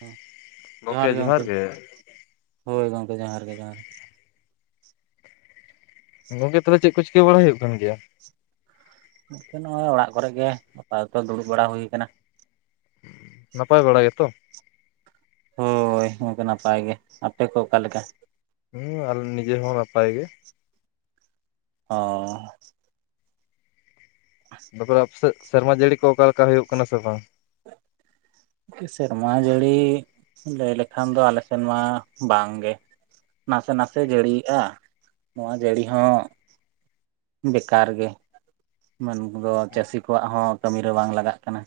ᱦᱮᱸ, ᱡᱚᱦᱟᱨ ᱜᱮ ᱜᱚᱝᱠᱮ ᱦᱳᱭ ᱜᱚᱝᱠᱮ ᱡᱚᱦᱟᱨ ᱜᱮ ᱡᱚᱦᱟᱨ ᱜᱚᱝᱠᱮ ᱛᱚᱵᱮ ᱪᱮᱫ ᱠᱚ ᱪᱤᱠᱟᱹ ᱵᱟᱲᱟ ᱦᱩᱭᱩᱜ ᱠᱟᱱ ᱜᱮᱭᱟ? ᱜᱚᱝᱠᱮ ᱱᱚᱜ-ᱚᱭ ᱚᱲᱟᱜ ᱠᱚᱨᱮᱜ ᱜᱮ ᱟᱯᱟᱛᱚᱛᱚ ᱫᱩᱲᱩᱵ ᱵᱟᱲᱟ ᱦᱩᱭ ᱠᱟᱱᱟ᱾ ᱱᱟᱯᱟᱭ ᱵᱟᱲᱟ ᱜᱮ ᱛᱚ ᱦᱳᱭ ᱜᱚᱝᱠᱮ ᱱᱟᱯᱟᱭ ᱜᱮ ᱟᱯᱮ ᱠᱚ ᱚᱠᱟᱞᱮᱠᱟ? ᱦᱩᱸ ᱟᱞ, ᱱᱤᱡᱮ ᱦᱚᱸ ᱱᱟᱯᱟᱭ ᱜᱮ᱾ ᱚᱻ ᱵᱟᱠᱷᱚᱨ ᱥᱮᱨᱢᱟ ᱡᱟᱹᱲᱤ ᱠᱚ ᱚᱠᱟ ᱞᱮᱠᱟ ᱦᱩᱭᱩᱜ ᱠᱟᱱᱟ ᱥᱮ ᱵᱟᱝ? ᱥᱮᱨᱢᱟ ᱡᱟᱹᱲᱤ ᱞᱟᱹᱭ ᱞᱮᱠᱷᱟᱱ ᱫᱚ ᱟᱞᱮ ᱥᱮᱱ ᱢᱟ ᱵᱟᱝᱜᱮ᱾ ᱱᱟᱥᱮ ᱱᱟᱥᱮ ᱡᱟᱹᱲᱤᱭᱮᱜᱼᱟ, ᱱᱚᱣᱟ ᱡᱟᱹᱲᱤ ᱦᱚᱸ ᱵᱮᱠᱟᱨ ᱜᱮ ᱢᱮᱱᱫᱚ ᱪᱟᱹᱥᱤ ᱠᱚᱣᱟᱜ ᱦᱚᱸ ᱠᱟᱹᱢᱤ ᱨᱮ ᱵᱟᱝ ᱞᱟᱜᱟᱜ ᱠᱟᱱᱟ᱾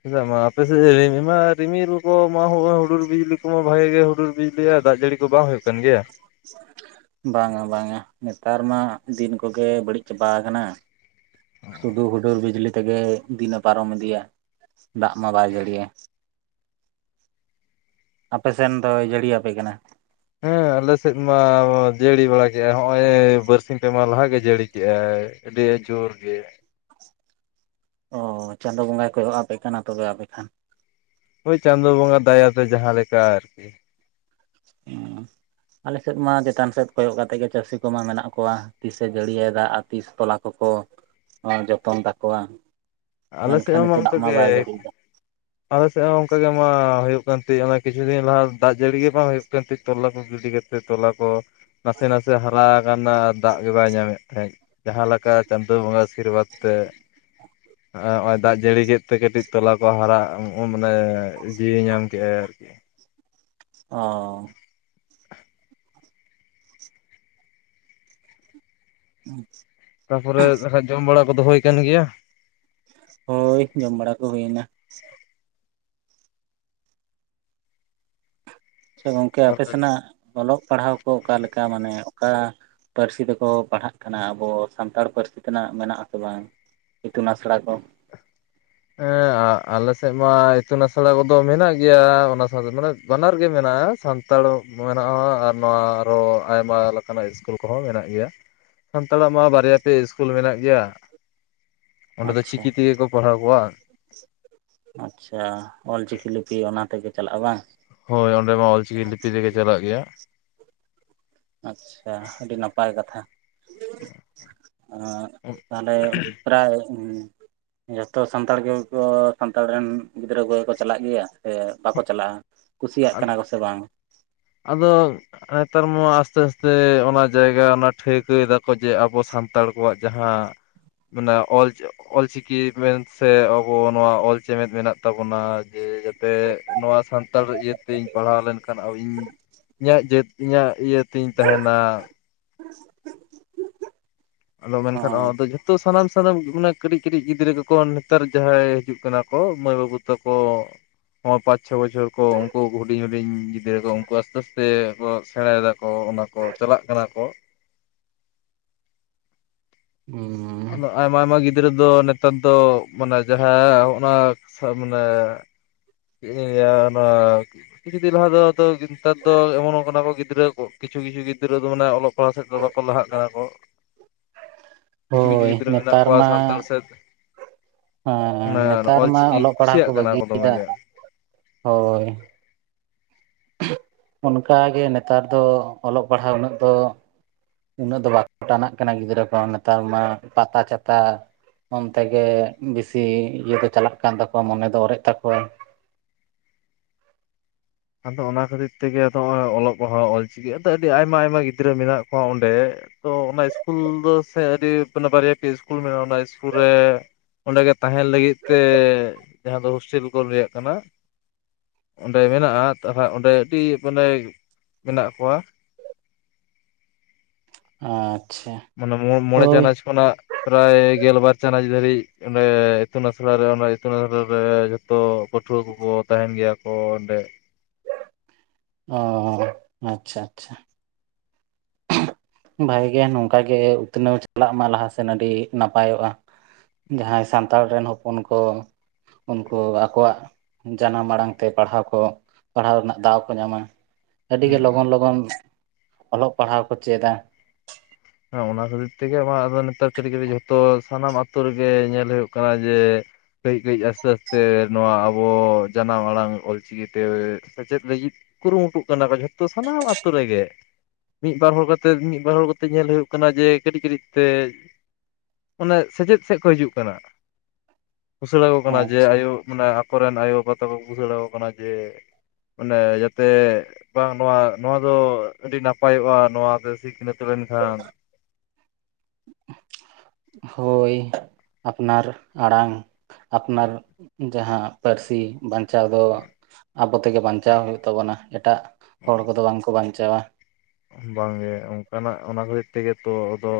ᱪᱮᱫᱟᱜ ᱢᱟ ᱟᱯᱮ ᱥᱮᱫ ᱨᱤ ᱢᱟ ᱨᱤᱢᱤᱞ ᱠᱚ ᱢᱟ ᱦᱩᱰᱩᱨ ᱵᱤᱡᱽᱞᱤ ᱠᱚᱢᱟ ᱵᱷᱟᱜᱤ ᱜᱮ ᱦᱩᱰᱩᱨ ᱵᱤᱡᱽᱞᱤᱭᱟᱩ ᱫᱟᱜ ᱡᱟᱹᱲᱤ ᱫᱚ ᱵᱟᱝ ᱦᱩᱭᱩᱜ ᱠᱟᱱ ᱜᱮᱭᱟ [inaudible] ᱵᱟᱝᱟ ᱵᱟᱝᱟ ᱱᱮᱛᱟᱨ ᱢᱟ ᱫᱤᱱ ᱠᱚᱜᱮ ᱵᱟᱹᱲᱤᱡ ᱪᱟᱵᱟ ᱟᱠᱟᱱᱟ᱾ ᱥᱩᱫᱩ ᱦᱩᱰᱩᱨ ᱵᱤᱡᱽᱞᱤ ᱛᱮᱜᱮ ᱫᱤᱱᱮ ᱯᱟᱨᱚᱢ ᱤᱫᱤᱭᱟ, ᱫᱟᱜ ᱢᱟ ᱵᱟᱭ ᱡᱟᱹᱲᱤᱭᱟ᱾ ᱟᱯᱮ ᱥᱮᱱ ᱫᱚᱭ ᱡᱟᱹᱲᱤᱭᱟᱤᱭᱟᱯᱮ ᱠᱟᱱᱟ ᱦᱮᱸ, ᱟᱞᱮ ᱥᱮᱫ ᱢᱟ ᱡᱟᱹᱲᱤ ᱵᱟᱲᱟ ᱠᱮᱫᱮᱜᱟᱭ ᱦᱚᱸᱜᱼᱚᱭ ᱵᱟᱨᱥᱤᱧ ᱯᱮ ᱢᱟᱦᱟᱸ ᱞᱟᱦᱟ ᱜᱮ ᱡᱟᱹᱲᱤ ᱠᱮᱜ-ᱟᱭ ᱟᱹᱰᱤ ᱡᱳᱨ ᱜᱮ᱾ ᱚ, ᱪᱟᱸᱫᱚ ᱵᱚᱸᱜᱟ ᱠᱚᱭᱚᱜ ᱟᱯᱮ ᱠᱟᱱᱟ ᱛᱚᱵᱮ ᱟᱯᱮ ᱠᱷᱟᱱ ᱦᱳᱭ ᱪᱟᱸᱫᱚᱳ ᱵᱚᱸᱜᱟ ᱫᱟᱭᱟᱛᱮ ᱡᱟᱦᱟᱸ ᱞᱮᱠᱟ ᱟᱨᱠᱤ᱾ ᱟᱞᱮ ᱥᱮᱫ ᱢᱟ ᱪᱮᱛᱟᱱ ᱥᱮᱫ ᱠᱚᱭᱚᱜ ᱠᱟᱛᱮᱫ ᱜᱮ ᱪᱟᱹᱥᱤ ᱠᱚ ᱢᱟ ᱢᱮᱱᱟᱜ ᱠᱚᱣᱟ, ᱛᱤᱥᱮ ᱡᱟᱹᱲᱤᱭ ᱫᱟᱜ ᱛᱤᱥ ᱛᱚᱞᱟ ᱠᱚᱠᱚ‌ ᱞᱟᱝ ᱡᱚᱛᱚᱱ ᱛᱟᱠᱚᱣᱟ᱾ ᱟᱞᱮ ᱥᱮᱫ ᱢᱮᱱᱠᱷᱟᱱ ᱦᱚᱸ ᱱᱤᱛᱚᱜ ᱫᱟᱜ ᱚᱝᱠᱟ ᱢᱟ ᱜᱮ᱾ ᱵᱟᱭ ᱡᱟᱹᱲᱤᱭᱮᱫᱟ ᱟᱞᱮ ᱥᱮᱫ ᱦᱚᱸ ᱚᱝᱠᱟᱟᱜ ᱜᱮ ᱢᱟ ᱦᱩᱭᱩᱜ ᱠᱟᱱᱛᱤ ᱠᱤᱪᱷᱩ ᱫᱤᱱ ᱞᱟᱦᱟ ᱫᱟᱜ ᱡᱟᱹᱲᱤ ᱜᱮ ᱵᱟᱝ ᱦᱩᱭᱩᱜ ᱠᱟᱱᱛᱤ ᱛᱚᱞᱟ ᱠᱚ ᱜᱤᱰᱤ ᱠᱟᱛᱮᱫ ᱛᱚᱞᱟ ᱠᱚ ᱱᱟᱥᱮ ᱱᱟᱥᱮ ᱦᱟᱨᱟ ᱟᱠᱟᱱᱟ ᱫᱟᱜ ᱜᱮ ᱵᱟᱭ ᱧᱟᱢᱮᱫ ᱛᱟᱦᱮᱸᱫ᱾ ᱡᱟᱦᱟᱸ ᱞᱮᱠᱟ ᱪᱟᱸᱫᱚ ᱵᱚᱸᱜᱟ ᱟᱥᱤᱨᱵᱟᱫᱽ ᱛᱮ ᱦᱚᱜᱚᱭ ᱫᱟᱜ ᱡᱟᱹᱲᱤ ᱠᱮᱫ ᱛᱮ ᱠᱟᱹᱴᱤᱡ ᱛᱚᱞᱟ ᱠᱚ ᱦᱟᱨᱟᱜ ᱢᱟᱱᱮ ᱡᱤᱭᱣ ᱧᱟᱢ ᱠᱮᱫᱮᱜᱟᱭ ᱟᱨᱠᱤ᱾ ᱚ [unintelligible] ᱦᱩᱸ [unintelligible] ᱛᱟᱯᱚᱨᱮᱠᱷᱟᱱ ᱡᱚᱢ ᱵᱟᱲᱟ ᱠᱚ ᱫᱚᱦᱚᱭ ᱠᱟᱱ ᱜᱮᱭᱟ? ᱦᱳᱭ ᱡᱚᱢ ᱵᱟᱲᱟ ᱠᱚ ᱦᱩᱭᱱᱟ ᱥᱮ ᱜᱚᱝᱠᱮ ᱟᱯᱮ ᱛᱟᱨᱯᱚᱨᱮ ᱥᱮᱱᱟᱜ ᱚᱞᱚᱜ ᱯᱟᱲᱦᱟᱣ ᱠᱚ ᱚᱠᱟᱮᱠᱟ ᱢᱟᱱᱮ ᱚᱠᱟ ᱯᱟᱹᱨᱥᱤ ᱛᱮᱠᱚ ᱯᱟᱲᱦᱟᱜ ᱠᱟᱱᱟ ᱟᱵᱚ ᱥᱟᱱᱛᱟᱲ ᱯᱟᱹᱨᱥᱤ ᱛᱮᱱᱟᱜ ᱢᱮᱱᱟᱜ ᱟᱥᱮ ᱵᱟᱝ ᱤᱛᱩᱱ ᱟᱥᱲᱟ ᱠᱚ ᱦᱮᱸ ᱟᱞᱮ ᱥᱮᱫ ᱢᱟ ᱤᱛᱩᱱ ᱟᱥᱲᱟ ᱠᱚᱫᱚ ᱢᱮᱱᱟᱜ ᱜᱮᱭᱟ ᱚᱱᱟ ᱥᱟᱶᱛᱮ ᱢᱟᱱᱮ ᱵᱟᱱᱟᱨ ᱜᱮ ᱢᱮᱱᱟᱜᱼᱟ ᱥᱟᱱ ᱥᱟᱱᱛᱟᱲ ᱢᱮᱱᱟᱜᱼᱟ ᱟᱨ ᱱᱚᱣᱟ ᱟᱨᱚ ᱟᱭᱢᱟ ᱞᱮᱠᱟᱱᱟᱜ ᱤᱥᱠᱩᱞ ᱠᱚᱦᱚᱸ ᱢᱮᱱᱟᱜ ᱜᱮᱭᱟ ᱥᱟᱱᱛᱟᱲᱟᱜ ᱢᱟ ᱵᱟᱨᱭᱟ ᱯᱮᱭᱟ ᱤᱥᱠᱩᱞ ᱢᱮᱱᱟᱜ ᱜᱮᱭᱟ ᱚᱸᱰᱮ ᱫᱚ ᱟᱪᱪᱷᱟ ᱪᱤᱠᱤ ᱛᱮᱜᱮ ᱠᱚ ᱯᱟᱲᱦᱟᱣ ᱠᱚᱣᱟ ᱟᱪᱪᱷᱟ ᱚᱞᱪᱤᱠᱤ ᱞᱤᱯᱤ ᱚᱱᱟ ᱛᱮᱜᱮ ᱪᱟᱞᱟᱜᱼᱟ ᱵᱟᱝ ᱦᱳᱭ ᱚᱸᱰᱮ ᱢᱟ ᱚᱞᱪᱤᱠᱤ ᱞᱤᱯᱤ ᱛᱮᱜᱮ ᱪᱟᱞᱟᱜ ᱜᱮᱭᱟ ᱟᱪᱪᱷᱟ ᱟᱹᱰᱤ ᱱᱟᱯᱟᱭ ᱠᱟᱛᱷᱟ ᱛᱟᱦᱚᱞᱮ ᱯᱨᱟᱭ ᱡᱚᱛᱚ ᱥᱟᱱᱛᱟᱲ ᱜᱮᱠᱚ ᱥᱟᱱᱛᱟᱲ ᱨᱮᱱ ᱜᱤᱫᱽᱨᱟᱹ ᱠᱚᱜᱮ ᱠᱚ ᱪᱟᱞᱟᱜ ᱜᱮᱭᱟ ᱥᱮ ᱵᱟᱠᱚ ᱪᱟᱞᱟᱜᱼᱟ ᱠᱩᱥᱤᱭᱟᱜ ᱠᱟᱱᱟ ᱠᱚᱥ ᱵᱟᱝ ᱟᱫᱚ ᱱᱮᱛᱟᱨ ᱢᱟ ᱟᱥᱛᱮ ᱟᱥᱛᱮ ᱚᱱᱟ ᱡᱟᱭᱜᱟ ᱚᱱᱟ ᱴᱷᱟᱹᱣᱠᱟᱹᱭ ᱫᱟᱠᱚ ᱡᱮ ᱟᱵᱚ ᱥᱟᱱᱛᱟᱲ ᱥᱟᱱᱛᱟᱲ ᱠᱚᱣᱟᱜ ᱡᱟᱦᱟᱸ ᱢᱟᱱᱮ ᱚᱞ ᱚᱞᱪᱤᱠᱤ ᱢᱮᱱ ᱥᱮ ᱟᱵᱚ ᱱᱚᱣᱟ ᱚᱞ ᱪᱮᱢᱮᱫ ᱢᱮᱱᱟᱜ ᱛᱟᱵᱚᱱᱟ ᱡᱮ ᱡᱟᱛᱮ ᱱᱚᱣᱟ ᱥᱟᱱᱛᱟᱲ ᱤᱭᱟᱹᱛᱮᱧ ᱯᱟᱲᱦᱟᱣ ᱞᱮᱱᱠᱷᱟᱱ ᱟ ᱤᱧ [inaudible] ᱤᱧᱟᱹᱜ ᱡᱟᱹᱛ ᱤᱧᱟᱹᱜ ᱤᱭᱟᱹᱛᱤᱧ ᱛᱟᱦᱮᱱᱟ [unintelligible] ᱟᱫᱚ ᱢᱮᱱᱠᱷᱟᱱ ᱱᱚᱣᱟ ᱫᱚ ᱡᱚᱛᱚ ᱛᱚ ᱥᱟᱱᱟᱢ ᱥᱟᱱᱟᱢ ᱢ ᱠᱟᱹᱴᱤᱡ ᱠᱟᱹᱴᱤᱡ ᱜᱤᱫᱽᱨᱟᱹ ᱠᱚᱠᱚ ᱱᱮᱛᱟᱨ ᱡᱟᱦᱟᱸᱭ ᱦᱤᱡᱩᱜ ᱠᱟᱱᱟ ᱠᱚ ᱢᱟᱹᱭ ᱵᱟᱹᱵᱩ ᱛᱟᱠᱚ ᱦᱚᱸ ᱯᱟᱸᱪ ᱪᱷᱚ ᱵᱚᱪᱷᱚᱨ ᱠᱚ ᱩᱱᱠᱩ ᱦᱩᱰᱤᱧ ᱦᱩᱰᱤᱧ ᱜᱤᱫᱽᱨᱟᱹ ᱠᱚ ᱩᱱᱠᱩ ᱟᱥᱛᱮ ᱟᱥᱛᱮ ᱥᱮ ᱥᱮᱬᱟᱭᱮᱫᱟᱠᱚ ᱚᱱᱟ ᱠᱚ ᱪᱟᱞᱟᱜ ᱠᱟᱱᱟ ᱠᱚ ᱦᱮᱸ ᱟᱫᱚ ᱟᱭᱢᱟ ᱟᱭᱢᱟ ᱜᱤᱫᱽᱨᱟᱹ ᱫᱚ ᱱᱮᱛᱟᱨ ᱫᱚ ᱢᱟᱱᱮ ᱡᱟᱦᱟᱸ ᱦᱚᱜ ᱢᱟᱱᱮ ᱪᱮᱫ ᱤᱧ ᱞᱟᱹᱣᱟ ᱚᱱᱟ ᱠᱤᱪᱷᱩ ᱫᱤᱱ ᱞᱟᱦᱟ ᱫᱚ ᱱᱮᱛᱟᱨ ᱫᱚ ᱮᱢᱚᱱᱚᱜ ᱠᱟᱱᱟ ᱠᱚ ᱜᱤᱫᱽᱨᱟᱹ ᱠᱚ ᱠᱤᱪᱷᱩ ᱠᱤᱪᱷᱩ ᱜᱤᱫᱽᱨᱟᱹ ᱢᱮ ᱚᱞᱚᱜ ᱠᱚᱲᱟ ᱥᱮᱫ ᱫᱚ ᱵᱟᱠᱚ ᱞᱟᱦᱟᱜ ᱠᱟᱱᱟ ᱠᱚ ᱠᱤᱪᱷᱩ ᱠᱤᱪᱷᱩ ᱦᱳᱭ ᱜᱤᱫᱽᱨᱟᱹ ᱢᱮᱱᱟᱜ ᱱᱮᱛᱟᱨ ᱠᱚᱣᱟ ᱢᱟ ᱥᱟᱱᱛᱟᱲ ᱥᱮᱫ ᱦᱮᱸ ᱚᱱᱟ ᱱᱮᱛᱟᱨ ᱢᱟ ᱚᱞᱪᱤᱠᱤ ᱚᱞᱚᱜ ᱯᱟᱲᱦᱟᱜ ᱠᱚ ᱠᱩᱥᱤᱭᱟᱜ ᱠᱟᱱᱟ ᱫᱚᱢᱮ ᱵᱟᱹᱜᱤᱭᱮᱫᱟ ᱜᱮ ᱦᱳᱭ ᱚᱱᱠᱟ ᱜᱮ ᱱᱮᱛᱟᱨ ᱫᱚ ᱚᱞᱚᱜ ᱯᱟᱲᱦᱟᱣ ᱩᱱᱟᱹᱜ ᱫᱚ ᱩᱱᱟᱹᱜ ᱫᱚ ᱵᱟᱠᱚ ᱴᱟᱱᱟᱜ ᱠᱟᱱᱟ ᱜᱤᱫᱽᱨᱟᱹ ᱠᱚ ᱱᱮᱛᱟᱨ ᱢᱟ ᱯᱟᱛᱟ ᱪᱷᱟᱛᱟ ᱚᱱᱛᱮ ᱜᱮ ᱵᱤᱥᱤ ᱤᱭᱟᱹ ᱫᱚ ᱪᱟᱞᱟᱜ ᱠᱟᱱ ᱛᱟᱠᱚᱣᱟ ᱢᱚᱱᱮ ᱫᱚ ᱚᱨᱮᱡ ᱛᱟᱠᱚᱣᱟ ᱟᱫᱚ ᱚᱱᱟ ᱠᱷᱟᱹᱛᱤᱨ ᱛᱮᱜᱮ ᱟᱫᱚ ᱱᱚᱜ ᱚᱚᱭ ᱚᱞᱚᱜ ᱯᱟᱲᱦᱟᱣ ᱚᱞᱪᱤᱠᱤ ᱟᱫᱚ ᱟᱹᱰᱤ ᱟᱭᱢᱟ ᱟᱭᱢᱟ ᱜᱤᱫᱽᱨᱟᱹ ᱢᱮᱱᱟᱜ ᱠᱚᱣᱟ ᱚᱸᱰᱮ ᱛᱚ ᱚᱱᱟ ᱤᱥᱠᱩᱞ ᱫᱚ ᱥᱮ ᱟᱹᱰᱤᱮ ᱵᱟᱨᱭᱟ ᱯᱮᱭᱟ ᱥᱤᱥᱠᱩᱞ ᱢᱮᱱᱟᱜᱼᱟ ᱚᱱᱟ ᱤᱥᱠᱩᱞ ᱨᱮ ᱚᱸᱰᱮᱜ ᱛᱟᱦᱮᱱ ᱞᱟᱹᱜᱤᱫ ᱛᱮ ᱡᱟᱦᱟᱸ ᱫᱚ ᱦᱳᱥᱴᱮᱞ ᱠᱚ ᱞᱭᱟᱜ ᱠᱟᱱᱟ ᱚᱸᱰᱮ ᱢᱮᱱᱟᱜᱼᱟ ᱛᱟᱦᱚᱞᱮ ᱚᱸᱰᱮ ᱟᱹᱰᱤ ᱵᱰᱮ ᱢᱮᱱᱟᱜ ᱠᱚᱣᱟ ᱟᱪᱷᱟ ᱢᱟᱱᱮ ᱢᱚᱬᱮ ᱪᱟᱱᱟᱪ ᱠᱷᱚᱱᱟᱜ ᱯᱨᱟᱭ ᱜᱮᱞᱵᱟᱨ ᱪᱟᱱᱟᱪ ᱫᱷᱟᱹᱨᱤᱡ ᱚᱸᱰᱮ ᱤᱛᱩᱱ ᱟᱥᱲᱟᱨᱮ ᱚᱱᱟ ᱤᱛᱩᱱ ᱟᱥᱲᱟᱨ ᱨᱮ ᱡᱚᱛᱚ ᱛᱚ ᱯᱟᱹᱴᱷᱣᱟᱹ ᱠᱚᱠᱚ ᱛᱟᱦᱮᱱ ᱜᱮᱭᱟ ᱠᱚ ᱚᱸᱰᱮ ᱚ ᱟᱪᱷᱟ ᱟᱪᱷᱟ ᱵᱷᱟᱜᱮ ᱱᱚᱝᱠᱟᱜ ᱜᱮ ᱩᱛᱱᱟᱹᱣ ᱪᱟᱞᱟᱜ ᱢᱟ ᱞᱟᱦᱟᱥᱮᱱ ᱟᱹᱰᱤ ᱱᱟᱯᱟᱭᱚᱜᱼᱟ ᱡᱟᱦᱟᱸᱭ ᱥᱟᱱᱛᱟᱲ ᱨᱮᱱ ᱦᱚᱯᱚᱱ ᱠᱚ ᱩᱱᱠᱩ ᱟᱠᱚᱣᱟᱜ ᱡᱟᱱᱟᱢ ᱟᱲᱟᱝ ᱛᱮ ᱯᱟᱲᱦᱟᱣ ᱠᱚ ᱯᱟᱲᱦᱟᱣ ᱨᱮᱱᱟᱜ ᱫᱟᱣ ᱠᱚ ᱧᱟᱢᱟ᱾ ᱟᱹᱰᱤ ᱜᱮ ᱦᱩᱸ ᱞᱚᱜᱚᱱ ᱞᱚᱜᱚᱱ ᱚᱞᱚᱜ ᱯᱟᱲᱦᱟᱣ ᱠᱚ ᱪᱮᱫᱟ᱾ ᱦᱮᱸ ᱚᱱᱟ ᱠᱷᱟᱹᱛᱤᱨ ᱛᱮᱜᱮ ᱟᱫᱚ ᱱᱮᱛᱟᱨ ᱠᱟᱹᱴᱤᱡ ᱠᱟᱹᱴᱤᱡ ᱡᱷᱚᱛᱚ ᱥᱟᱱᱟᱢ ᱟᱛᱳ ᱨᱮᱜᱮ ᱧᱮᱞ ᱦᱩᱭᱩᱜ ᱠᱟᱱᱟ ᱡᱮ ᱠᱟᱹᱡ ᱠᱟᱹᱡ ᱟᱥᱛᱮ ᱟᱥᱛᱮ ᱱᱚᱣᱟ ᱟᱵᱚ ᱡᱟᱱᱟᱢ ᱟᱲᱟᱝ ᱚᱞ ᱪᱤᱠᱤᱛᱮ ᱥᱮᱪᱮᱫ ᱞᱟᱹᱜᱤᱫ ᱠᱩᱨᱩᱢᱩᱴᱩᱜ ᱠᱟᱱᱟ ᱠᱚ ᱡᱷᱚᱛᱚ ᱥᱟᱱᱟᱢ ᱟᱛᱳ ᱨᱮᱜᱮ ᱢᱤᱫ ᱵᱟᱨ ᱦᱚᱲ ᱠᱟᱛᱮ ᱢᱤᱫ ᱵᱟᱨ ᱦᱚᱲ ᱛᱮ ᱧᱮᱞ ᱦᱩᱭᱩᱜ ᱠᱟᱱᱟ ᱡᱮ ᱠᱟᱹᱴᱤᱡ ᱠᱟᱹᱴᱤᱡ ᱛᱮ ᱚᱱᱟ ᱥᱮᱪᱮᱫ ᱥᱮᱫ ᱠᱚ ᱦᱤᱡᱩᱜ ᱠᱟᱱᱟ, ᱵᱩᱥᱟᱹᱲᱟᱹ ᱠᱟᱱᱟ ᱡᱮ ᱟᱪᱪᱷᱟ ᱟᱭᱳ ᱢᱟᱱᱮ ᱟᱠᱚᱨᱮᱱ ᱟᱭᱳ ᱵᱟᱵᱟ ᱛᱟᱠᱚ ᱵᱩᱥᱟᱹᱲᱟᱠ ᱠᱟᱱᱟ ᱡᱮ ᱢᱟᱱᱮ ᱡᱟᱛᱮ ᱵᱟᱝ ᱱᱚᱣᱟ ᱱᱚᱣᱟ ᱫᱚ ᱟᱹᱰᱤ ᱱᱟᱯᱟᱭᱚᱜᱼᱟ ᱱᱚᱣᱟ ᱛᱮ ᱥᱤᱠᱷᱱᱟᱹᱛ ᱛᱚᱵᱮᱱ ᱠᱷᱟᱱ, ᱦᱳᱭ ᱟᱯᱱᱟᱨ ᱟᱲᱟᱝ ᱟᱯᱱᱟᱨ ᱡᱟᱦᱟᱸ ᱯᱟᱹᱨᱥᱤ ᱵᱟᱧᱪᱟᱣ ᱫᱚ, ᱟᱵᱚ ᱛᱮᱜᱮ ᱵᱟᱧᱪᱟᱣ ᱦᱩᱭᱩᱜ ᱛᱟᱵᱚᱱᱟ ᱮᱴᱟᱜ ᱦᱚᱲ ᱠᱚᱫᱚ ᱵᱟᱝᱠᱚ ᱵᱟᱧᱪᱟᱣᱟ᱾ ᱵᱟᱝᱜᱮ ᱚᱱᱠᱟᱱᱟᱜ ᱚᱱᱟ ᱠᱷᱟᱹᱛᱤᱨ ᱛᱮᱜᱮ ᱛᱚ ᱟᱫᱚ,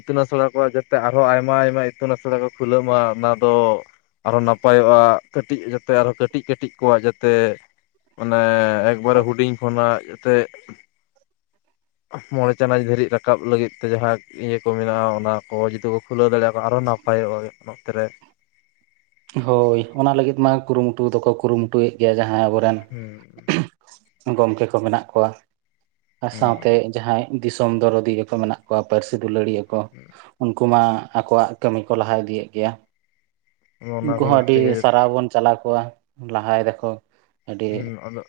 ᱤᱛᱩᱱ ᱟᱥᱲᱟ ᱠᱚ ᱡᱟᱛᱮ ᱟᱨᱦᱚᱸ ᱟᱭᱢᱟ ᱟᱭᱢᱟ ᱤᱛᱩᱱ ᱟᱥᱲᱟ ᱠᱚ ᱠᱷᱩᱞᱟᱹᱜᱣ ᱢᱟ ᱚᱱᱟ ᱫᱚ ᱟᱨᱦᱚᱸ ᱱᱟᱯᱟᱭᱚᱜᱼᱟ ᱠᱟᱹᱴᱤᱡ ᱡᱟᱛᱮ ᱟᱨᱚᱸ ᱠᱟᱹᱴᱤᱡᱠᱴᱤᱡ ᱠᱚᱣᱟᱜ ᱡᱟᱛᱮ ᱚᱱᱮ ᱮᱠᱵᱟᱨᱮ ᱦᱩᱰᱤᱧ ᱠᱷᱚᱱᱟᱜ ᱡᱟᱛᱮ ᱢᱚᱬᱮ ᱪᱟᱱᱟᱪ ᱫᱷᱟᱹᱨᱤᱡ ᱨᱟᱠᱟᱵ ᱞᱟᱹᱜᱤᱫ ᱛᱮ ᱡᱟᱦᱟᱸ ᱤᱭᱟᱹ ᱠᱚ ᱢᱮᱱᱟᱜᱼᱟ ᱚᱱᱟ ᱠᱚ ᱡᱩᱫᱤ ᱠᱚ ᱠᱷᱩᱞᱟᱹᱣ ᱫᱟᱲᱮᱭᱟᱜ ᱠᱚ ᱟᱨᱚ ᱱᱟ ᱯᱟᱭᱚᱜᱼᱟ ᱱᱚᱛᱮᱨᱮ᱾ ᱦᱳᱭ ᱚᱱᱟ ᱞᱟᱹᱜᱤᱫ ᱢᱟ ᱠᱩᱨᱩᱢᱩᱴᱩ ᱫᱚᱠᱚ ᱠᱩᱨᱩᱢᱩᱴᱩᱭᱮᱫ ᱜᱮᱭᱟ ᱡᱟᱦᱟᱸᱭ ᱟᱵᱚᱨᱮᱱ, ᱦᱩᱸ ᱜᱚᱝᱠᱮ ᱠᱚ ᱢᱮᱱᱟᱜ ᱠᱚᱣᱟ ᱟᱨ ᱥᱟᱶᱛᱮ ᱦᱩᱸ ᱡᱟᱦᱟᱸᱭ ᱫᱤᱥᱚᱢ ᱫᱚᱨᱫᱤᱭᱟ ᱠᱚ ᱢᱮᱱᱟᱜ ᱠᱚᱣᱟ ᱯᱟᱹᱨᱥᱤ ᱫᱩᱞᱟᱹᱲᱤᱭᱟ ᱠᱚ᱾ ᱩᱱᱠᱩ ᱢᱟ ᱟᱠᱚᱣᱟᱜ ᱠᱟᱹᱢᱤ ᱠᱚ ᱞᱟᱦᱟ ᱤᱫᱤᱭᱮᱫ ᱜᱮᱭᱟ᱾ ᱚᱱᱟ ᱩᱱᱠᱩ ᱦᱚᱸ ᱠᱷᱟᱹᱛᱤᱨ ᱟᱹᱰᱤ ᱛᱮᱜᱮ ᱥᱟᱨᱦᱟᱣ ᱵᱚᱱ ᱪᱟᱞᱟ ᱟᱠᱚᱭᱟ ᱞᱟᱦᱟᱭ ᱫᱟᱠᱚ᱾ ᱟᱹᱰᱤ ᱦᱮᱸ ᱟᱫᱚ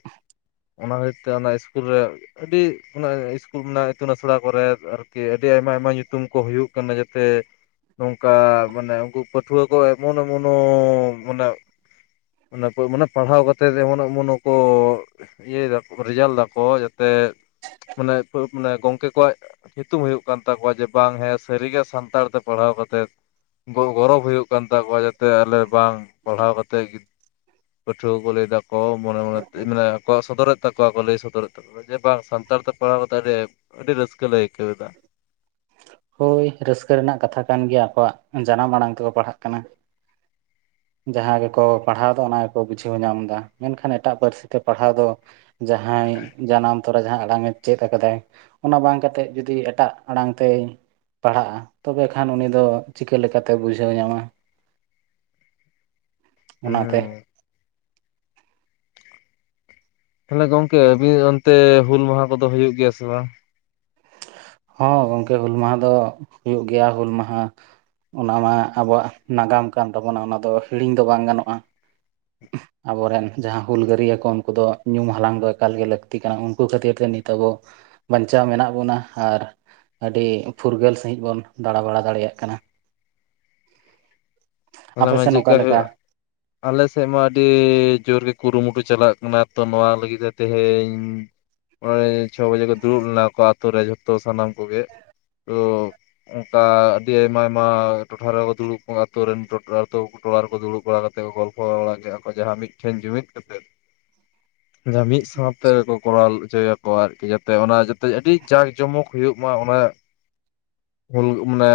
ᱚᱱᱟ ᱠᱷᱟᱹᱛᱤᱨ ᱛᱮ ᱚᱱᱟ ᱤᱥᱠᱩᱞ ᱨᱮ ᱟᱹᱰᱤ ᱚᱱᱟ ᱤᱥᱠᱩᱞ ᱨᱮᱱᱟᱜᱼᱟ ᱤᱛᱩᱱ ᱟᱥᱲᱟ ᱠᱚᱨᱮᱫ ᱟᱨ-ᱠᱤ ᱟᱹᱰᱤ ᱟᱭᱢᱟ ᱟᱭᱢᱟ ᱧᱩᱛᱩᱢ ᱠᱚ ᱦᱩᱭᱩᱜ ᱠᱟᱱᱟ ᱡᱟᱛᱮ ᱱᱚᱝᱠᱟ ᱢᱟᱱᱮ ᱩᱱᱠᱩ ᱯᱟᱹᱴᱷᱩᱣᱟᱹ ᱠᱚ ᱮᱢᱚᱱ ᱮᱢᱚ ᱱᱚᱻ ᱢᱟᱱᱮ ᱚᱱᱟ ᱠᱚ ᱢᱟᱱᱮ ᱯᱟᱲᱦᱟᱣ ᱠᱟᱛᱮ ᱮᱢᱚᱱᱚᱜ ᱚᱢᱚᱱᱚ ᱠᱚ ᱤᱭᱟᱹᱭ ᱫᱟᱠᱚ ᱨᱮᱡᱟᱞ ᱫᱟᱠᱚ ᱡᱟᱛᱮ ᱢᱟᱱᱮ ᱢᱟᱱᱮ ᱜᱚᱝᱠᱮ ᱠᱚᱣᱟᱜ ᱧᱩᱛᱩᱢ ᱦᱩᱭᱩᱜ ᱠᱟᱱ ᱛᱟᱠᱚᱣᱟ ᱡᱮ ᱵᱟᱝ ᱦᱮᱸ ᱥᱟᱹᱨᱤᱜᱮ ᱥᱟᱱᱛᱟᱲ ᱛᱮ ᱯᱟᱲᱦᱟᱣ ᱠᱟᱛᱮᱫ ᱜᱚᱨᱚᱵᱽ ᱦᱩᱭᱩᱜ ᱠᱟᱱ ᱛᱟᱠᱚᱣᱟ ᱡᱟᱛᱮ ᱟᱞᱮ ᱵᱟᱝ ᱯᱟᱲᱦᱟᱣ ᱠᱟᱛᱮᱜ ᱯᱟᱹᱴᱷᱩᱣᱟᱹ ᱠᱚ ᱞᱟᱹᱭ ᱫᱟᱠᱚ ᱢᱚᱱᱮ ᱢᱚᱱᱮᱛᱮ ᱢᱟᱱᱮ ᱟᱠᱚᱣᱟᱜ ᱥᱚᱫᱚᱨᱮᱫ ᱛᱟᱠᱚᱣᱟ ᱠᱚ ᱞᱟᱹᱭ ᱥᱚᱫᱚᱨᱮᱫ ᱛᱟᱠ ᱡᱮ ᱵᱟᱝ ᱥᱟᱱᱛᱟᱲ ᱛᱮ ᱯᱟᱲᱦᱟᱣ ᱠᱟᱛᱮᱫ ᱟᱹᱰᱤ ᱟᱹᱰᱤ ᱨᱟᱹᱥᱠᱟᱹ ᱞᱮ ᱟᱹᱭᱠᱟᱹᱣ ᱮᱫᱟ᱾ ᱦᱳᱭ ᱨᱟᱹᱥᱠᱟᱹ ᱨᱮᱱᱟᱜ ᱠᱟᱛᱷᱟ ᱠᱟᱱ ᱜᱮᱭᱟ ᱟᱠᱚᱣᱟᱜ ᱡᱟᱱᱟᱢ ᱟᱲᱟᱝ ᱛᱮᱠᱚ ᱯᱟᱲᱦᱟᱜ ᱠᱟᱱᱟ᱾ [inaudible] ᱡᱟᱦᱟᱸ ᱜᱮᱠᱚ ᱯᱟᱲᱦᱟᱣᱫᱟ ᱚᱱᱟ ᱜᱮᱠᱚ ᱵᱩᱡᱷᱟᱹᱣ ᱧᱟᱢᱫᱟ, ᱢᱮᱱᱠᱷᱟᱱ ᱮᱴᱟᱜ ᱯᱟᱹᱨᱥᱤ ᱛᱮ ᱯᱟᱲᱦᱟᱣ ᱫᱚ ᱡᱟᱦᱟᱸᱭ ᱡᱟᱱᱟᱢ ᱛᱚᱨᱟ ᱡᱟᱦᱟᱸ ᱟᱲᱟᱝ ᱮ ᱪᱮᱫ ᱟᱠᱟᱫᱟᱭ ᱚᱱᱟ ᱵᱟᱝ ᱠᱟᱛᱮᱫ ᱡᱩᱫᱤ ᱮᱴᱟᱜ ᱟᱲᱟᱝ ᱛᱮᱭ ᱯᱟᱲᱦᱟᱜᱼᱟ ᱛᱚᱵᱮ ᱠᱷᱟᱱ ᱩᱱᱤ ᱫᱚ ᱪᱤᱠᱟᱹ ᱞᱮᱠᱟᱛᱮ ᱵᱩᱡᱷᱟᱹᱣ ᱧᱟᱢᱟ ᱦᱩᱸ ᱚᱱᱟᱛᱮ ᱛᱟᱦᱚᱞᱮ ᱜᱚᱝᱠᱮ ᱟᱵᱤᱱ ᱚᱱᱛᱮ ᱦᱩᱞ ᱢᱟᱦᱟ ᱠᱚᱫᱚ ᱦᱩᱭᱩᱜ ᱜᱮᱭᱟ ᱥᱮ ᱵᱟᱝ? ᱦᱚᱸ ᱜᱚᱝᱠᱮ ᱦᱩᱞ ᱢᱟᱦᱟ ᱫᱚ ᱦᱩᱭᱩᱜ ᱜᱮᱭᱟ ᱦᱩᱞ ᱢᱟᱦᱟ ᱚᱱᱟ ᱢᱟ ᱟᱵᱚᱣᱟᱜ ᱱᱟᱜᱟᱢ ᱠᱟᱱ ᱛᱟᱵᱚᱱᱟ ᱚᱱᱟ ᱫᱚ ᱦᱤᱲᱤᱧ ᱫᱚ ᱵᱟᱝ ᱜᱟᱱᱚᱜᱼᱟ᱾ [inaudible] ᱟᱵᱚᱨᱮᱱ ᱡᱟᱦᱟᱸ ᱦᱩᱞᱜᱟᱹᱨᱭᱤᱭᱟ ᱠᱚ ᱩᱱᱠᱩ ᱫᱚ ᱧᱩᱢ ᱦᱟᱞᱟᱝ ᱫᱚ ᱮᱠᱟᱞ ᱜᱮ ᱞᱟᱹᱠᱛᱤ ᱠᱟᱱᱟ ᱩᱱᱠᱩ ᱠᱷᱟᱹᱛᱤᱨ ᱛᱮ ᱱᱤᱛ ᱟᱵᱚ ᱵᱟᱧᱪᱟᱣ ᱢᱮᱱᱟᱜ ᱵᱚᱱᱟ, ᱟᱨ ᱟᱹᱰᱤ ᱯᱷᱩᱨᱜᱟᱹᱞ ᱥᱟᱹᱦᱤᱡ ᱵᱚᱱ ᱫᱟᱬᱟᱵᱟᱲᱟ ᱫᱟᱲᱮᱭᱟᱜ ᱠᱟᱱᱟ᱾ ᱟᱯᱮ ᱚᱱᱟᱢᱟ ᱢᱟ ᱥᱮᱱ ᱚᱠᱟ ᱪᱮᱫᱠᱟ ᱞᱮᱠᱟ ᱦᱩᱭᱩᱜᱼᱟ ᱟᱞᱮ ᱥᱮᱫ ᱢᱟ ᱟᱹᱰᱤ ᱡᱩᱨ ᱜᱮ ᱠᱩᱨᱩᱢᱩᱴᱩ ᱪᱟᱞᱟᱜ ᱠᱟᱱᱟ ᱛᱚ ᱱᱚᱣᱟ ᱞᱟᱹᱜᱤᱫ ᱛᱮ ᱛᱮᱦᱮᱧ ᱱᱚᱜ-ᱚᱭ ᱪᱷᱚ ᱵᱟᱡᱮ ᱠᱚ ᱫᱩᱲᱩᱵ ᱞᱮᱱᱟ ᱠᱚ ᱟᱛᱚ ᱨᱮ ᱡᱷᱚᱛᱚ ᱥᱟᱱᱟᱢ ᱠᱚᱜᱮ ᱛᱚ ᱚᱱᱠᱟ ᱟᱹᱰᱤ ᱟᱭᱢᱟ ᱟᱭᱢᱟ ᱴᱚᱴᱷᱟ ᱨᱮ ᱦᱚᱸ ᱠᱚ ᱫᱩᱲᱩᱵ ᱠᱚᱜ-ᱟ ᱟᱛᱩ ᱨᱮᱱ ᱟᱹᱛᱩ ᱴᱚᱞᱟ ᱨᱮᱠᱚ ᱫᱩᱲᱩᱵ ᱵᱟᱲᱟ ᱠᱟᱛᱮᱫ ᱠᱚ ᱜᱚᱞᱯᱚ ᱵᱟᱲᱟ ᱠᱮᱜ-ᱟ ᱠᱚ ᱡᱟᱦᱟᱸ ᱢᱤᱫᱴᱷᱮᱱ ᱡᱩᱢᱤᱫ ᱠᱟᱛᱮᱫ ᱡᱟᱦᱟᱸ ᱢᱤᱫ ᱥᱟᱶ ᱛᱮ ᱵᱚ..... ᱵᱚᱦᱟᱞ ᱦᱚᱪᱚᱭᱟᱠᱚ ᱟᱨᱠᱤ ᱡᱟᱛᱮ ᱚᱱᱟ ᱡᱟᱛᱮᱡ ᱟᱹᱰᱤ ᱡᱟᱠ ᱡᱚᱢᱚᱠ ᱦᱩᱭᱩᱜ ᱢᱟ ᱚᱱᱟ.... ᱦᱩᱞ ᱢᱟᱱᱮ,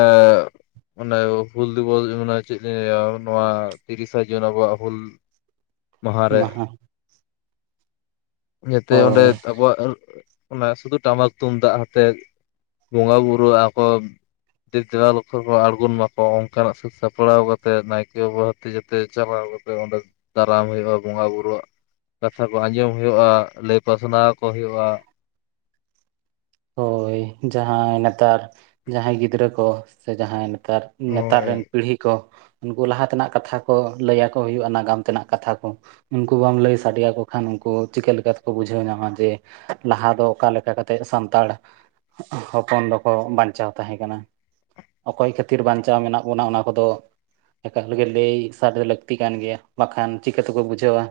ᱢᱟᱱᱮ ᱦᱩᱞ ᱫᱤᱵᱚᱥ ᱢᱟᱱᱮ ᱪᱮᱫ ᱤᱧ ᱞᱟᱹᱭᱟ ᱱᱚᱣᱟ ᱛᱤᱨᱤᱥᱟ ᱡᱩᱱ ᱟᱵᱚᱣᱟᱜ ᱦᱩᱞ ᱢᱟᱦᱟ ᱨᱮ [unintelligible] ᱡᱟᱛᱮ ᱚᱸᱰᱮ ᱦᱳᱭ ᱟᱵᱚᱣᱟᱜ ᱟ.... ᱚᱱᱟ ᱥᱩᱫᱩ ᱴᱟᱢᱟᱠ ᱛᱩᱢᱫᱟᱜ ᱦᱟᱛᱮᱫ ᱵᱚᱸᱜᱟ ᱵᱩᱨᱩ ᱟᱠᱚ [unintelligible] ᱟᱬᱜᱚᱱ ᱢᱟ ᱠᱚ ᱚᱱᱠᱟᱱᱟᱜ ᱥᱟᱹᱛ ᱥᱟᱯ.. [unintelligible] ᱥᱟᱯᱲᱟᱣ ᱠᱟᱛᱮᱜ ᱱᱟᱭᱠᱮ ᱵᱟᱵᱟ ᱛᱮ ᱡᱟᱛᱮ ᱪᱟᱞᱟᱣ ᱠᱟᱛᱮᱜ ᱚᱸᱰᱮ ᱫᱟᱨᱟᱢ ᱦᱩᱭᱩᱜᱼᱟ ᱵᱚᱸᱜᱟ ᱵᱩᱨᱩᱣᱟᱜ ᱠᱚ [unintelligible] ᱠᱟᱛᱷᱟ ᱠᱚ ᱟᱸᱡᱚᱢ ᱦᱩᱭᱩᱜᱼᱟ ᱞᱟᱹᱭ ᱯᱟᱥᱱᱟᱣ ᱟᱠᱚ ᱦᱩᱭᱩᱜᱼᱟ ᱦᱳᱭ ᱡᱟᱦᱟᱸᱭ ᱱᱮᱛᱟᱨ ᱡᱟᱦᱟᱸᱭ ᱜᱤᱫᱽᱨᱟᱹ ᱠᱚ ᱥᱮ ᱡᱟᱦᱟᱸᱭ ᱱᱮᱛᱟᱨ ᱱᱮᱛᱟᱨ ᱦᱳᱭ ᱨᱮᱱ [unintelligible] ᱯᱤᱲᱦᱤ ᱠᱚ ᱩᱱᱠᱩ ᱞᱟᱦᱟ ᱛᱮᱱᱟᱜ ᱠᱟᱛᱷᱟ ᱠᱚ ᱞᱟᱹ ᱟᱠᱚ ᱦᱩᱭᱩᱜᱼᱟ ᱱᱟᱜᱟᱢ ᱛᱮᱱᱟᱜ ᱠᱟᱛᱷᱟ ᱠᱚ ᱩᱱᱠᱩ ᱵᱟᱢ ᱞᱟᱹᱭ ᱥᱟᱰᱮ ᱟᱠᱚ ᱠᱷᱟᱱ ᱩᱱᱠᱩ ᱪᱤᱠᱟᱹ ᱞᱮᱠᱟ ᱛᱮᱠᱚ ᱵᱩᱡᱷᱟᱹᱣ ᱧᱟᱢᱟ ᱡᱮ ᱞᱟᱦᱟ ᱫᱚ ᱚᱠᱟ ᱞᱮᱠᱟ ᱠᱟᱛᱮᱜ ᱥᱟᱱᱛ.... ᱛᱟᱲ ᱦᱚᱯᱚᱱ ᱫᱚ ᱠᱚ ᱵᱟᱱᱪᱟᱣ ᱛᱟᱦᱮᱸ ᱠᱟᱱᱟ ᱚᱠᱚᱭ ᱠᱷᱟᱹᱛᱤᱨ ᱵᱟᱱᱪᱟᱣ ᱢᱮᱱᱟᱜ ᱵᱚᱱᱟ ᱚᱱᱟ ᱠᱚᱫᱚ ᱮᱠᱟᱞᱮ ᱜᱮ ᱞᱟᱹᱭ ᱥᱟᱰᱮ ᱞᱟᱹᱠᱛᱤ ᱠᱟᱱ ᱜᱮᱭᱟ ᱵᱟᱠᱷᱟᱱ ᱪᱤᱠᱟᱹ ᱛᱮᱠᱚ ᱵᱩᱡᱷᱟᱹᱣᱟ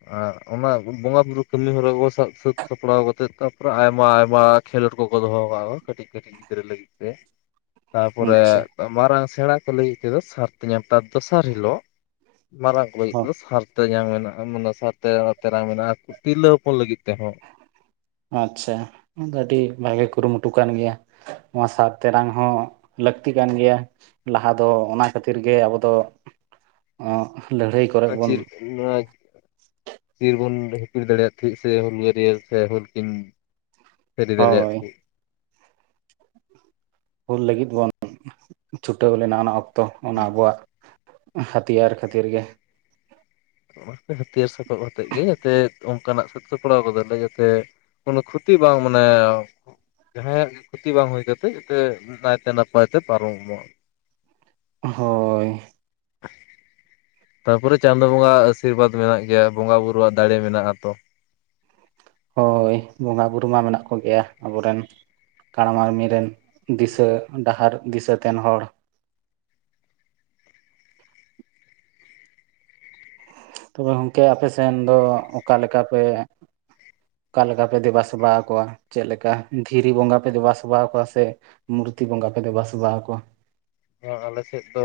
[unintelligible] ᱟᱨ ᱚᱱᱟ ᱵᱩ.. ᱵᱚᱸᱜᱟ ᱵᱩᱨᱩ ᱠᱟᱹᱢᱤ ᱦᱚᱨᱟ ᱵᱚ ᱥᱟᱵ ᱥᱟᱹᱛ ᱥᱟᱯᱲᱟᱣ ᱠᱟᱛᱮᱜ ᱛᱟᱯᱚᱨᱮ ᱟᱭᱢᱟ ᱟᱭᱢᱟ ᱠᱷᱮᱞᱚᱰ ᱠᱚᱠᱚ ᱫᱚᱦᱚ ᱟᱠᱟᱜ ᱠᱚ ᱠᱟᱹᱴᱤᱡ ᱠᱟᱹᱴᱤᱡ ᱜᱤᱫᱽᱨᱟᱹ ᱞᱟᱹᱜᱤᱫ ᱛᱮ ᱛᱟᱻᱯᱚᱨᱮ ᱟᱪᱪᱷᱟ ᱢᱟᱨᱟᱝ ᱥᱮᱬᱟ ᱠᱚ ᱞᱟᱹᱜᱤᱫ ᱛᱮᱫᱚ ᱥᱟᱨ ᱛᱮᱨᱟᱝ, ᱛᱟᱵ‌ ᱫᱚᱥᱟᱨ ᱦᱤᱞᱳᱜ ᱢᱟᱨᱟᱝ ᱠᱚ ᱞᱟᱹᱜᱤᱫ ᱦᱚᱸ ᱫᱚ ᱥᱟᱨᱛᱮ [unintelligible] ᱧᱟᱝ ᱢᱮᱱᱟᱜᱼᱟ ᱢᱚᱱᱮ [unintelligible] ᱥᱟᱨ ᱛᱮ ᱛᱮᱨᱟᱝ ᱢᱮᱱᱟᱜ-ᱟ ᱛᱤᱨᱞᱟᱹ ᱦᱚᱯᱚᱱ ᱞᱟᱹᱜᱤᱫ ᱛᱮᱦᱚᱸ ᱟᱪᱪᱷᱟ [unintelligible] ᱟᱹᱰᱤ ᱵᱷᱟᱜᱤ ᱠᱩᱨᱩᱢᱩᱴᱩ ᱠᱟᱱ ᱜᱤᱭᱟ ᱱᱚᱶᱟ ᱥᱟᱨ ᱛᱮᱨᱟᱝ ᱦᱚᱸ ᱞᱟᱹᱠᱛᱤ ᱠᱟᱱ ᱜᱮᱭᱟ ᱞᱟᱦᱟ ᱫᱚ ᱚᱱᱟ ᱠᱷᱟᱹᱛᱤᱨ ᱜᱮ ᱟᱵᱚ ᱫᱚ [unintelligible] ᱞᱟᱹᱲᱦᱟᱹᱭ ᱠᱚᱨᱮ [unintelligible] ᱟ... ᱵᱚᱱ ᱪᱤᱨ [unintelligible] ᱪᱤᱨ ᱵᱚᱱ ᱦᱤᱯᱤᱲ ᱫᱟᱲᱮᱭᱟᱜ ᱛᱟᱦᱮᱫ ᱥᱮ ᱦᱩᱞᱜᱟᱹᱨᱭᱟᱹ ᱥᱮ ᱦᱩᱞ ᱠᱤᱱ [unintelligible] ᱫᱟᱲᱮᱭᱟᱜ ᱦᱳᱭ ᱛᱟᱦᱮᱜ [unintelligible] ᱦᱩᱞ ᱞᱟᱹᱜᱤᱫ ᱵᱚᱱ ᱪᱷᱩᱴᱟᱹᱣ ᱞᱮᱱᱟ ᱚᱱᱟ ᱚᱠᱛᱚ ᱚᱱᱟ ᱟᱵᱚᱣᱟᱜ ᱦᱟᱛᱤᱭᱟᱨ ᱠᱷᱟᱹᱛᱤᱨ ᱜᱮ [unintelligible] ᱚᱱᱟᱛᱮ ᱦᱟᱹᱛᱭᱟᱹᱨ ᱥᱟᱯᱟᱵ ᱦᱟᱛᱮᱜ ᱜᱮ ᱡᱟᱛᱮ ᱚᱱᱠᱟᱱᱟᱜ ᱥᱟ. ᱛ-ᱥᱟ. ᱛ ᱯᱟᱲᱟᱣ ᱜᱚᱫᱟᱞᱮ ᱡᱟᱛᱮ ᱠᱚᱱᱚ ᱠᱷᱩᱛᱤ ᱵᱟᱝ ᱢᱟᱱᱮ ᱡᱟᱦᱟᱸᱭᱟᱜ ᱜᱮ ᱠᱷᱚᱛᱤ ᱵᱟᱝ ᱦᱩᱭ ᱠᱟᱛᱮ ᱡᱟᱛᱮ ᱱᱟᱭᱛᱮ ᱱᱟᱯᱟᱭ ᱛᱮ ᱯᱟᱨᱚᱢᱚᱜ ᱦᱚᱻᱭ... ᱛᱟᱯᱚᱨᱮ ᱪᱟᱸᱫᱚ ᱵᱚᱸᱜᱟᱟᱜ ᱟᱥᱤᱨᱵᱟᱫᱽ ᱢᱮᱱᱟᱜ ᱜᱮᱭᱟ ᱵᱚᱸᱜᱟ ᱵᱩᱨᱩ ᱣᱟᱜ ᱫᱟᱲᱮ ᱢᱮᱱᱟᱜᱼᱟ ᱛᱚ ᱦᱳᱭ ᱵᱚᱸᱜᱟ ᱵᱩᱨᱩ ᱢᱟ ᱢᱮᱱᱟᱜ ᱠᱚ ᱜᱮᱭᱟ ᱟᱵᱚᱨᱮᱱ ᱠᱟᱬᱟ ᱢᱟᱹᱱᱢᱤ ᱨᱮᱱ ᱫᱤᱥᱟᱹ ᱰᱟᱦᱟᱨ ᱫᱤᱥᱟᱹᱛᱮᱱ ᱦᱚᱲ ᱛᱚᱵᱮ ᱜᱚᱝᱠᱮ ᱟᱯᱮᱥᱮᱱ ᱫᱚ ᱚᱠᱟᱞᱮᱠᱟ ᱯᱮ ᱚᱠᱟ ᱞᱮᱠᱟ ᱯᱮ ᱫᱮᱵᱟ ᱥᱮᱵᱟ ᱟᱠᱚᱣᱟ ᱪᱮᱫ ᱞᱮᱠᱟ ᱫᱷᱤᱨᱤ ᱵᱚᱸᱜᱟ ᱯᱮ ᱫᱮᱵᱟ ᱥᱮᱵᱟ ᱟᱠᱚᱣᱟ ᱥᱮ ᱢᱩᱨᱛᱤ ᱵᱚᱸᱜᱟ ᱯᱮ ᱫᱮᱵᱟ ᱥᱮᱵᱟ ᱟᱠᱚᱣᱟ ᱟᱞᱮ ᱥᱮᱫ ᱫᱚ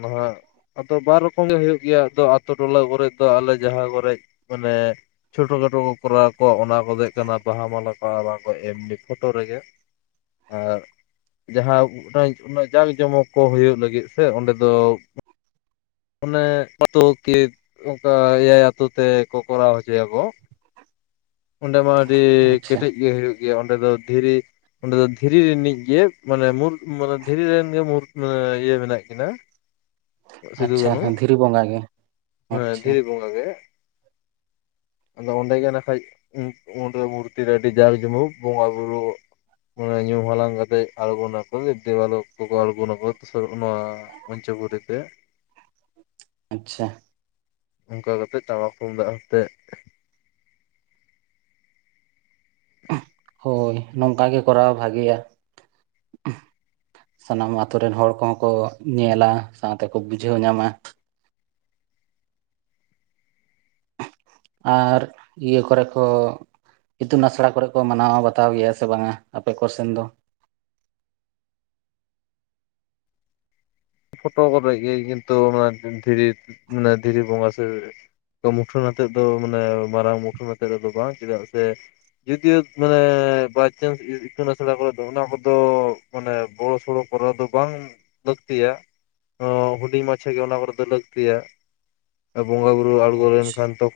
ᱱᱟᱦᱟᱜ ᱟᱫᱚ ᱵᱟᱨ ᱨᱚᱠᱚᱢ ᱜᱮ ᱦᱩᱭᱩᱜ ᱜᱮᱭᱟ ᱟᱹᱛᱩ ᱴᱚᱞᱟ ᱠᱚᱨᱮᱜ ᱫᱚ ᱾ ᱟᱞᱮ ᱡᱟᱦᱟ ᱠᱚᱨᱮᱜ ᱢᱟᱱᱮ ᱪᱷᱳᱴᱳ ᱠᱷᱟᱴᱳ ᱠᱚ ᱠᱚᱨᱟᱣ ᱟᱠᱚ ᱾ ᱚᱱᱟ ᱠᱚ ᱫᱚ ᱦᱩᱭᱩᱜ ᱠᱟᱱᱟ ᱵᱟᱦᱟ ᱢᱟᱞᱟ ᱠᱚ ᱚᱱᱟ ᱠᱚ ᱮᱢᱱᱤ ᱯᱷᱳᱴᱳ ᱨᱮᱜᱮ ᱾ [unintelligible] ᱟᱨ ᱡᱟᱦᱟᱸ [unintelligible] ᱡᱟᱠ ᱡᱚᱢᱚᱠ [unintelligible] ᱠᱚ ᱦᱩᱭᱩᱜ ᱞᱟᱹᱜᱤᱫ ᱥᱮ ᱚᱸᱰᱮ ᱫᱚ ᱚᱱᱮ ᱟ. ᱛᱩ ᱠᱤ ᱚᱱᱠᱟ ᱮᱭᱟᱭ ᱟᱛᱩ ᱛᱮ ᱠᱚ ᱠᱚᱨᱟᱣ ᱦᱚᱪᱚᱭ ᱟᱠᱚ ᱚᱸᱰᱮ ᱢᱟ ᱟᱹᱰᱤ ᱟᱪᱪᱷᱟ ᱠᱮᱴᱮᱡ ᱜᱮ ᱦᱩᱭᱩᱜ ᱜᱮᱭᱟ ᱚᱸᱰᱮ ᱫᱚ ᱫᱷᱤᱨᱤ [unintelligible] ᱚᱸᱰᱮ ᱫᱚ ᱫᱷᱤᱨᱤ ᱨᱤᱱᱤᱡ ᱜᱮ ᱢᱟᱱᱮ ᱢᱩᱨ [unintelligible] ᱢᱟᱱᱮ ᱫᱷᱤᱨᱤ ᱨᱮᱱ ᱜᱮ ᱢᱩᱨ [unintelligible] ᱤᱭᱟᱹ ᱢᱮᱱᱟᱜ ᱠᱤᱱᱟᱹ ᱥᱤᱫᱩ ᱟᱪᱪᱷᱟ ᱠᱟᱹᱱᱦᱩ ᱫᱷᱤᱨᱤ ᱵᱚᱸᱜᱟ ᱜᱮ [unintelligible] ᱮᱸ ᱟᱪᱪᱷᱟ ᱫᱷᱤᱨᱤ ᱵᱚᱸᱜᱟ ᱜᱮ ᱟᱫᱚ ᱚᱸᱰᱮ ᱜᱮ [unintelligible] ᱚᱸᱰᱮ ᱢᱩᱨᱛᱤᱮ ᱨᱮ ᱟᱹᱰᱤ ᱡᱟᱠ ᱡᱚᱢᱚᱠ ᱵᱚᱸᱜᱟ ᱵᱩᱨᱩ ᱚᱸᱲᱮ ᱧᱩᱢ ᱦᱟᱞᱟᱝ ᱠᱟᱛᱮ ᱟᱬᱜᱚᱱ ᱟᱠᱚ ᱫᱮᱣ ᱞᱚᱠ.. [unintelligible] ᱢᱚᱧᱪᱚ ᱯᱩᱨᱤ ᱛᱮ ᱟᱪᱪᱷᱟ ᱚᱱᱠᱟ ᱠᱟᱛᱮᱜ ᱴᱟᱢᱟᱠ ᱛᱩᱢᱫᱟᱜ ᱦᱟᱛᱮᱫ ᱾ ᱦᱳᱭ ᱱᱚᱝᱠᱟ ᱜᱮ ᱠᱚᱨᱟᱣ ᱵᱷᱟᱜᱮᱭᱟ ᱾ [inaudible] ᱥᱟᱱᱟᱢ ᱟᱛᱳ ᱨᱮᱱ ᱦᱚᱲ ᱠᱚᱦᱚᱸ ᱠᱚ ᱧᱮᱞᱟ ᱥᱟᱶᱛᱮ ᱠᱚ ᱵᱩᱡᱷᱟᱹᱣ ᱧᱟᱢᱟ ᱾ ᱟᱨ ᱤᱭᱟᱹ ᱠᱚᱨᱮ ᱠᱚ ᱤᱛᱩᱱ ᱟᱥᱲᱟ ᱠᱚᱨᱮ ᱠᱚ ᱢᱟᱱᱟᱣ ᱵᱟᱛᱟᱣ ᱜᱮᱭᱟ ᱥᱮ ᱵᱟᱝᱟ, ᱟᱯᱮ ᱠᱚ ᱥᱮᱱ ᱫᱚ? ᱯᱷᱳᱴᱳ ᱠᱚᱨᱮ ᱜᱮ, ᱠᱤᱱᱛᱩᱮ ᱫᱷᱤᱨᱤ ᱢᱟᱱᱮ ᱫᱷᱤᱨᱤ ᱵᱚᱸᱜᱟ ᱥᱮ ᱢᱩᱴᱷᱟᱹᱱ ᱟᱛᱮᱫ ᱫᱚ ᱢᱟᱱᱮ ᱢᱟᱨᱟᱝ ᱢᱩᱴᱷᱟᱹᱱ ᱟᱛᱮᱫ ᱫᱚ ᱵᱟᱝ, ᱪᱮᱫᱟᱜ ᱥᱮ ᱡᱚᱫᱤ ᱢᱟᱱᱮ ᱵᱟᱭᱪᱟᱱᱥ ᱤᱛᱩᱱ ᱟᱥᱲᱟ ᱠᱚᱨᱮ ᱫᱚ ᱚᱱᱟ ᱠᱚᱫᱚ ᱢᱟᱱᱮ ᱵᱚᱲᱚ ᱥᱚᱲᱚ ᱠᱚᱨᱟᱣ ᱫᱚ ᱵᱟᱝ ᱞᱟᱹᱠᱛᱤᱭᱟ ᱾ ᱚᱸ ᱦᱩᱰᱤᱧ ᱢᱟᱪᱷᱟ ᱜᱮ ᱚᱱᱟ ᱠᱚᱨᱮ ᱫᱚ ᱞᱟᱹᱠᱛᱤᱭᱟ ᱾ ᱵᱚᱸᱜᱟ ᱵᱩᱨᱩ ᱟᱬᱜᱚ ᱞᱮᱱᱠᱷᱟᱱ ᱛᱚ